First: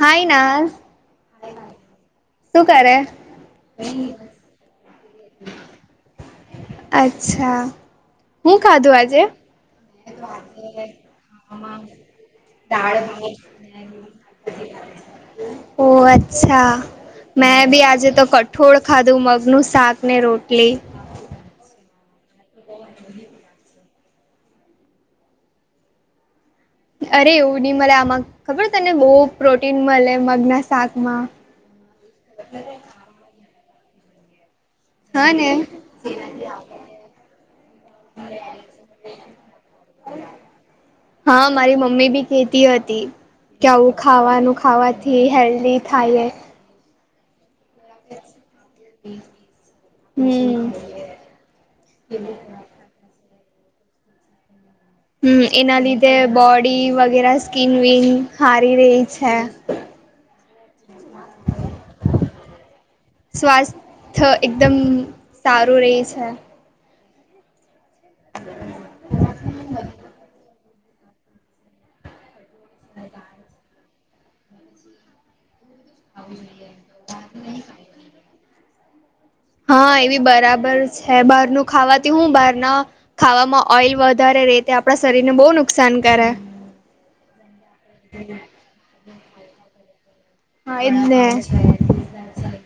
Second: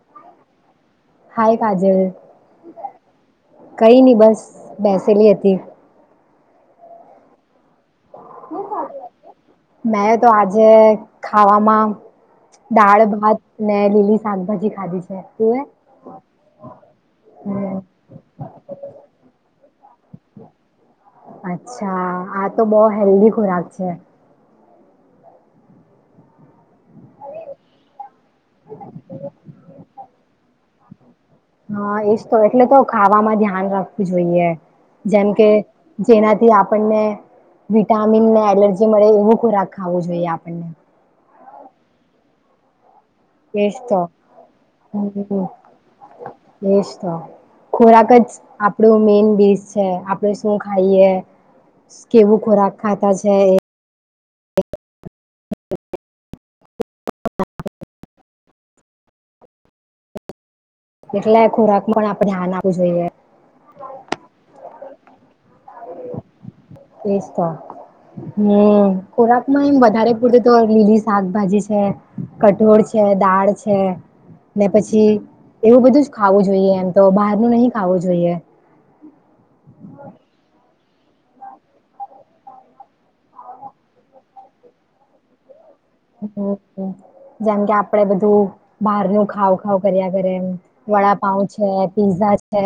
હા ના હાય કાજલ શું કરે કઈ નહી બસ બેસેલી હતી અચ્છા હું ખાધુ આજે મેં તો આજે ખાવામાં દાળ ભાત ને લીલી શાકભાજી ખાધી છે તું એ ઓ અચ્છા મેં હમ, બી આજે તો કઠોળ ખાધું મગનું શાક ને રોટલી અચ્છા આ તો બહ હેલ્ધી ખોરાક છે અરે એવું નહી મળે આમાં ખબર તને બહુ પ્રોટીન મળે મગના શાક માં. હા એજ તો એટલે તો ખાવામાં ધ્યાન રાખવું જોઈએ જેમ હા કે ને. જેનાથી આપણને વિટામિન ને એલર્જી મળે એવું ખોરાક ખાવું જોઈએ આપણને હા મારી મમ્મી બી ખેતી હતી કે એજ આવું તો ખાવાનું ખાવાથી હેલ્ધી થાય બેસ્ટ ખોરાક જ આપણું મેન ડીશ છે આપડ શું હમ્મ. ખાઈએ? કેવું ખોરાક ખાતા છે? હમ એના લીધે બોડી વગેરે સ્કીિન વિન હારી રહી છે એટલે ખોરાક માં પણ આપડણે હ્યાન આવવું જોઈએ સ્વાસ્થ્ય એકદમ સારું રહે છે તો હમ ખોરાક માં એમ વધારે પૂરતે તો લીલી શાકભાજી છે કઠોળ છે દાળ છે. ને પછી એવું બધું જ ખાવું જોઈએ એમ તો બહાર નહી ખાવું જોઈએ હા એવી બરાબર છે બહારનું ખાવાથી હું બહારના ખાવામાં ઓઈલ વધારે ર તે આપણા શરીર ને બહ નુ જેમ કે આપડે બધું બહાર ન ખાવ કર્યા કરે એ હા એજ વડાપઉ છે પીઝા છે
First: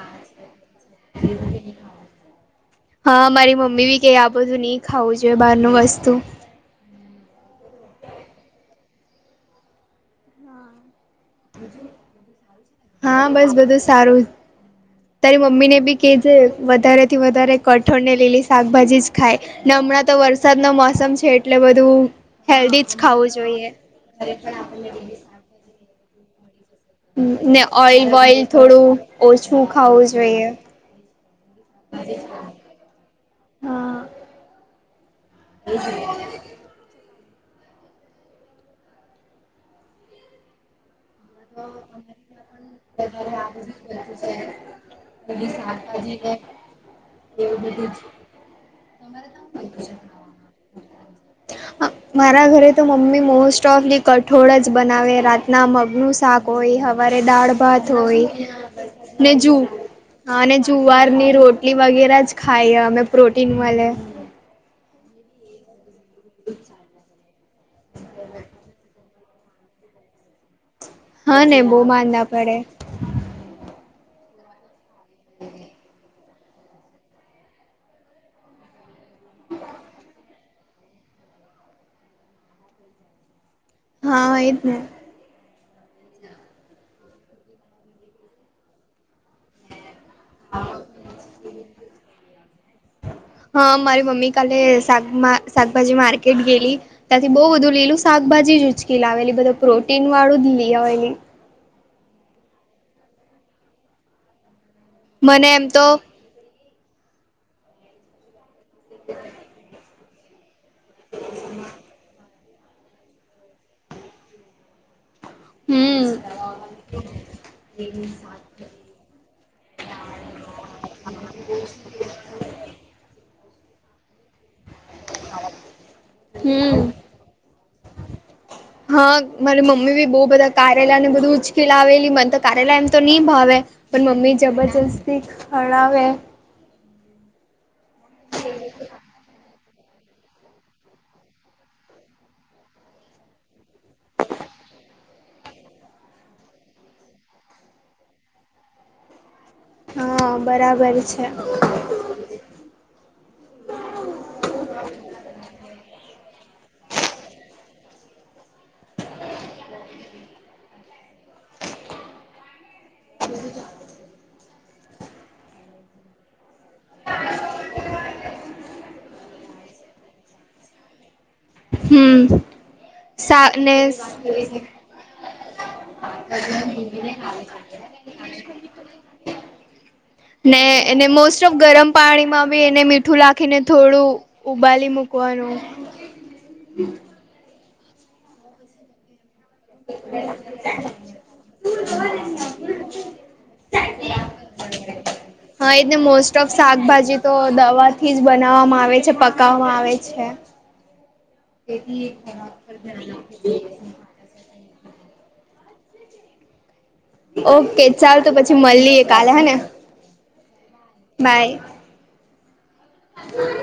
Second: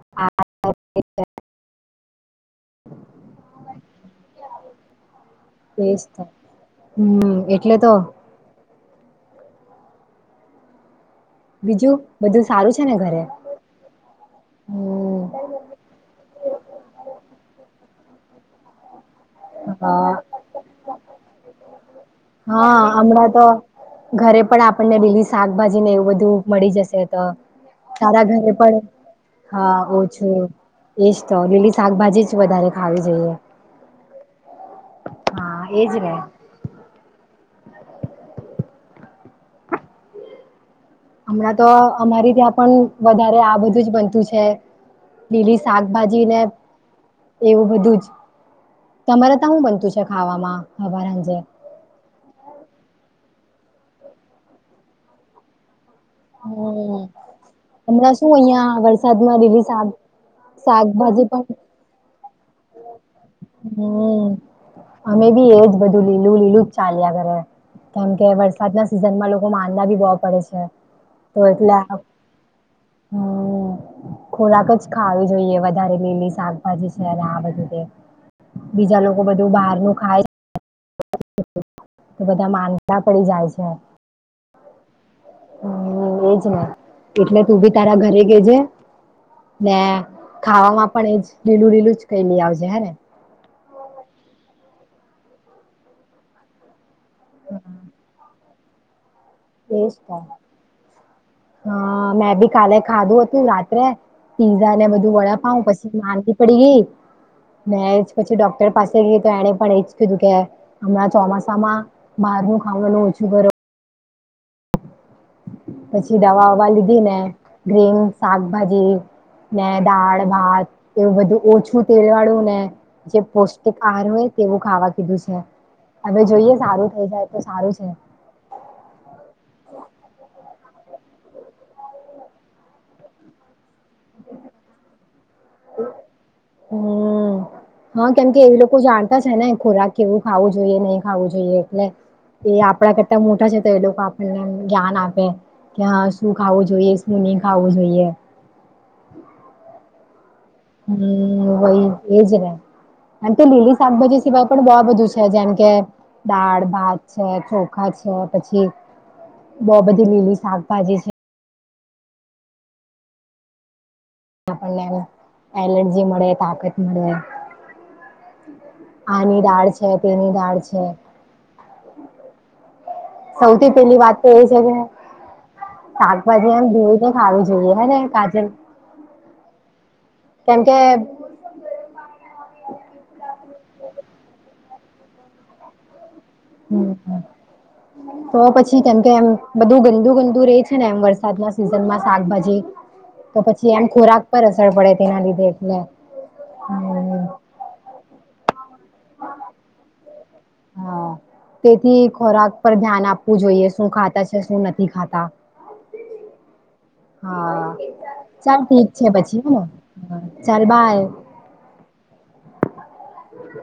આ હા મારી મમ્મી બી કે આ બધું નહી ખાવું જોઈએ બહાર નું તે જ વસ્તુ. તો હમ એટલે તો બીજું બધું સારું છે ને ઘરે હા બસ બધું સારું. હમ તારી મમ્મીને બી કે જે વધારેથી વધારે કઠોળ ને લીલી શાકભાજી જ ખાય. હમણાં તો અ વરસાદ નું મોસમ છે એટલે બધું હેલ્ધી હા જ હમણાં ખાવું તો જોઈએ. ઘરે પણ આપણને લેલી શાકભાજી ને એવું બધું મળી જશે. તો ને ઓઈલ સારા બોઈલ ઘરે પણ થોડું ઓછું હા ખાવું ઓછું જોઈએ એજ તો લીલી શાકભાજી જ વધારે ખાવી જોઈએ. હા હા એજ ને. હમણાં તો અમારી ત્યાં પણ વધારે આ બધું જ બનતું છે. લીલી શાકભાજી ને એવું બધું જ તમારે ત હું બનતું છે ખાવામાં હવાર હંજે? મારા ઘરે તો મમ્મી મોસ્ટ ઓફ ધી કઠોળ જ બનાવે રાતના મગનું શાક હોય હમ હવારે દાળ ભાત હમણાં શું હોય અહિયાં ને વરસાદમાં જુ લીલી શાક હા અને શાકભાજી જુવારની પણ રોટલી વગેરે જ ખાયમ હમ અમે બી એજ બધું લીલું લીલું જ ચાલ્યા ઘરે કેમ કે વરસાદના સીઝનમાં લોકો માંંદા ભી બહ પડે છે તો હા ને એટલે બહુ માંદા પડે હમ ખોરાક જ ખાવી જોઈએ વધારે લીલી શાકભાજી છે બીજા લોકો બધું બહાર નું ખાય તો બધા માંનડા પડી જાય છે હા એ ને. હ એજ ને એટલે તું ભી તારા ઘરે કેજે ને ખાવામાં પણ એજ લીલું લીલું જ કઇ લઇ આવજે હે ને. હા મારી મમ્મી કાલે શક શાકભાજી માર્કેટ ગેલી ત્યાંથી બહુ બધું લીલું શાકભાજી ઉચકી લાવેલી બધું એજ પ્રોટીન તો વાળું જ લી આવેલી. હા મેં ભી કાલે ખા દું હતી રાત્રે પીઝા ને બધું. વડા મને પાઉ એમ તો પછી માદી પડી ગઈ મેજ પછી ડોક્ટર પાસે ગઈ તો એને પણ એ કી કે હમણાં ચોમાસામાં બહાર ન ખાવાનું ઓછું કરો હમ પછી દવાવા લીધી ને ગ્રીન શાકભાજી ને દાળ ભાત એવું બધું ઓછું તેલ વાળું ને જે પૌષ્ટિક આહાર હોય. કેવું ખાવા કીધું છે હવે જોઈએ હમ સારું થઈ જાય તો સારું છે હા મારી મમ્મી ભી બહુ બધા કાર્યાલયને બધું ઉચકેલાવેેલી મને તો કાર્યાલય એમ તો નહી ભાવે પણ મમ્મી જબરજસ્તી હરાવે હમ હા કેમ કે એવી લોકો જાણ છે ને ખોરાક કેવું ખાવું જોઈએ નહી ખાવું જોઈએ એટલે એ આપણા કરતા મોટા છે તો એ લોકો આપણને જ્ઞાન આપે કે હા શું ખાવું જોઈએ શું નહી ખાવું જોઈએ હા બરાબર હમ છે ભય એજને અને તે લીલી શાકભાજી સિવાય પણ બહ બધું છે જેમ કે દાળ ભાત છે ચોખા છે પછી બઉુ બધી લીલી શાકભાજી છે બ ને એલર્જી મળે તાત મળે આની દાળ છે તેની દાળ છે હમ સૌથી સાને પેલી જ વાત તો એ છે કે શાકભાજી એમ ધોઈને ભને ખાવી જોઈએ હે ને કાજલ ને કેમકે એ મોસ્ટ ઓફ ગરમ પાણીમાં બી એને મીઠું લખીને થોડું ઉબાલી મૂકવાનું હમ તો પછી કેમ કે એમ બધું ગંદુ ગંદુ રે છે ને એમ વરસાદ ના સનમાં શાકભાજી તો પછી એમ ખોરાક પર અસર પડે તેના લીધે હા એટલે એ મોસ્ટ તફ શાકભાજી હમ તો દવા થી જ બનાવવામાં આવે છે પકાવવામાં આવે છે હા તેથી ખોરાક પર ધ્યાન આપવું જોઈએ શું ખાતા છે શું નથી ખાતા હા ઓકે તો પછી ચાલ ઠીક મળીએ છે કાલે પછી હે ને હને ચાલ બાય બાય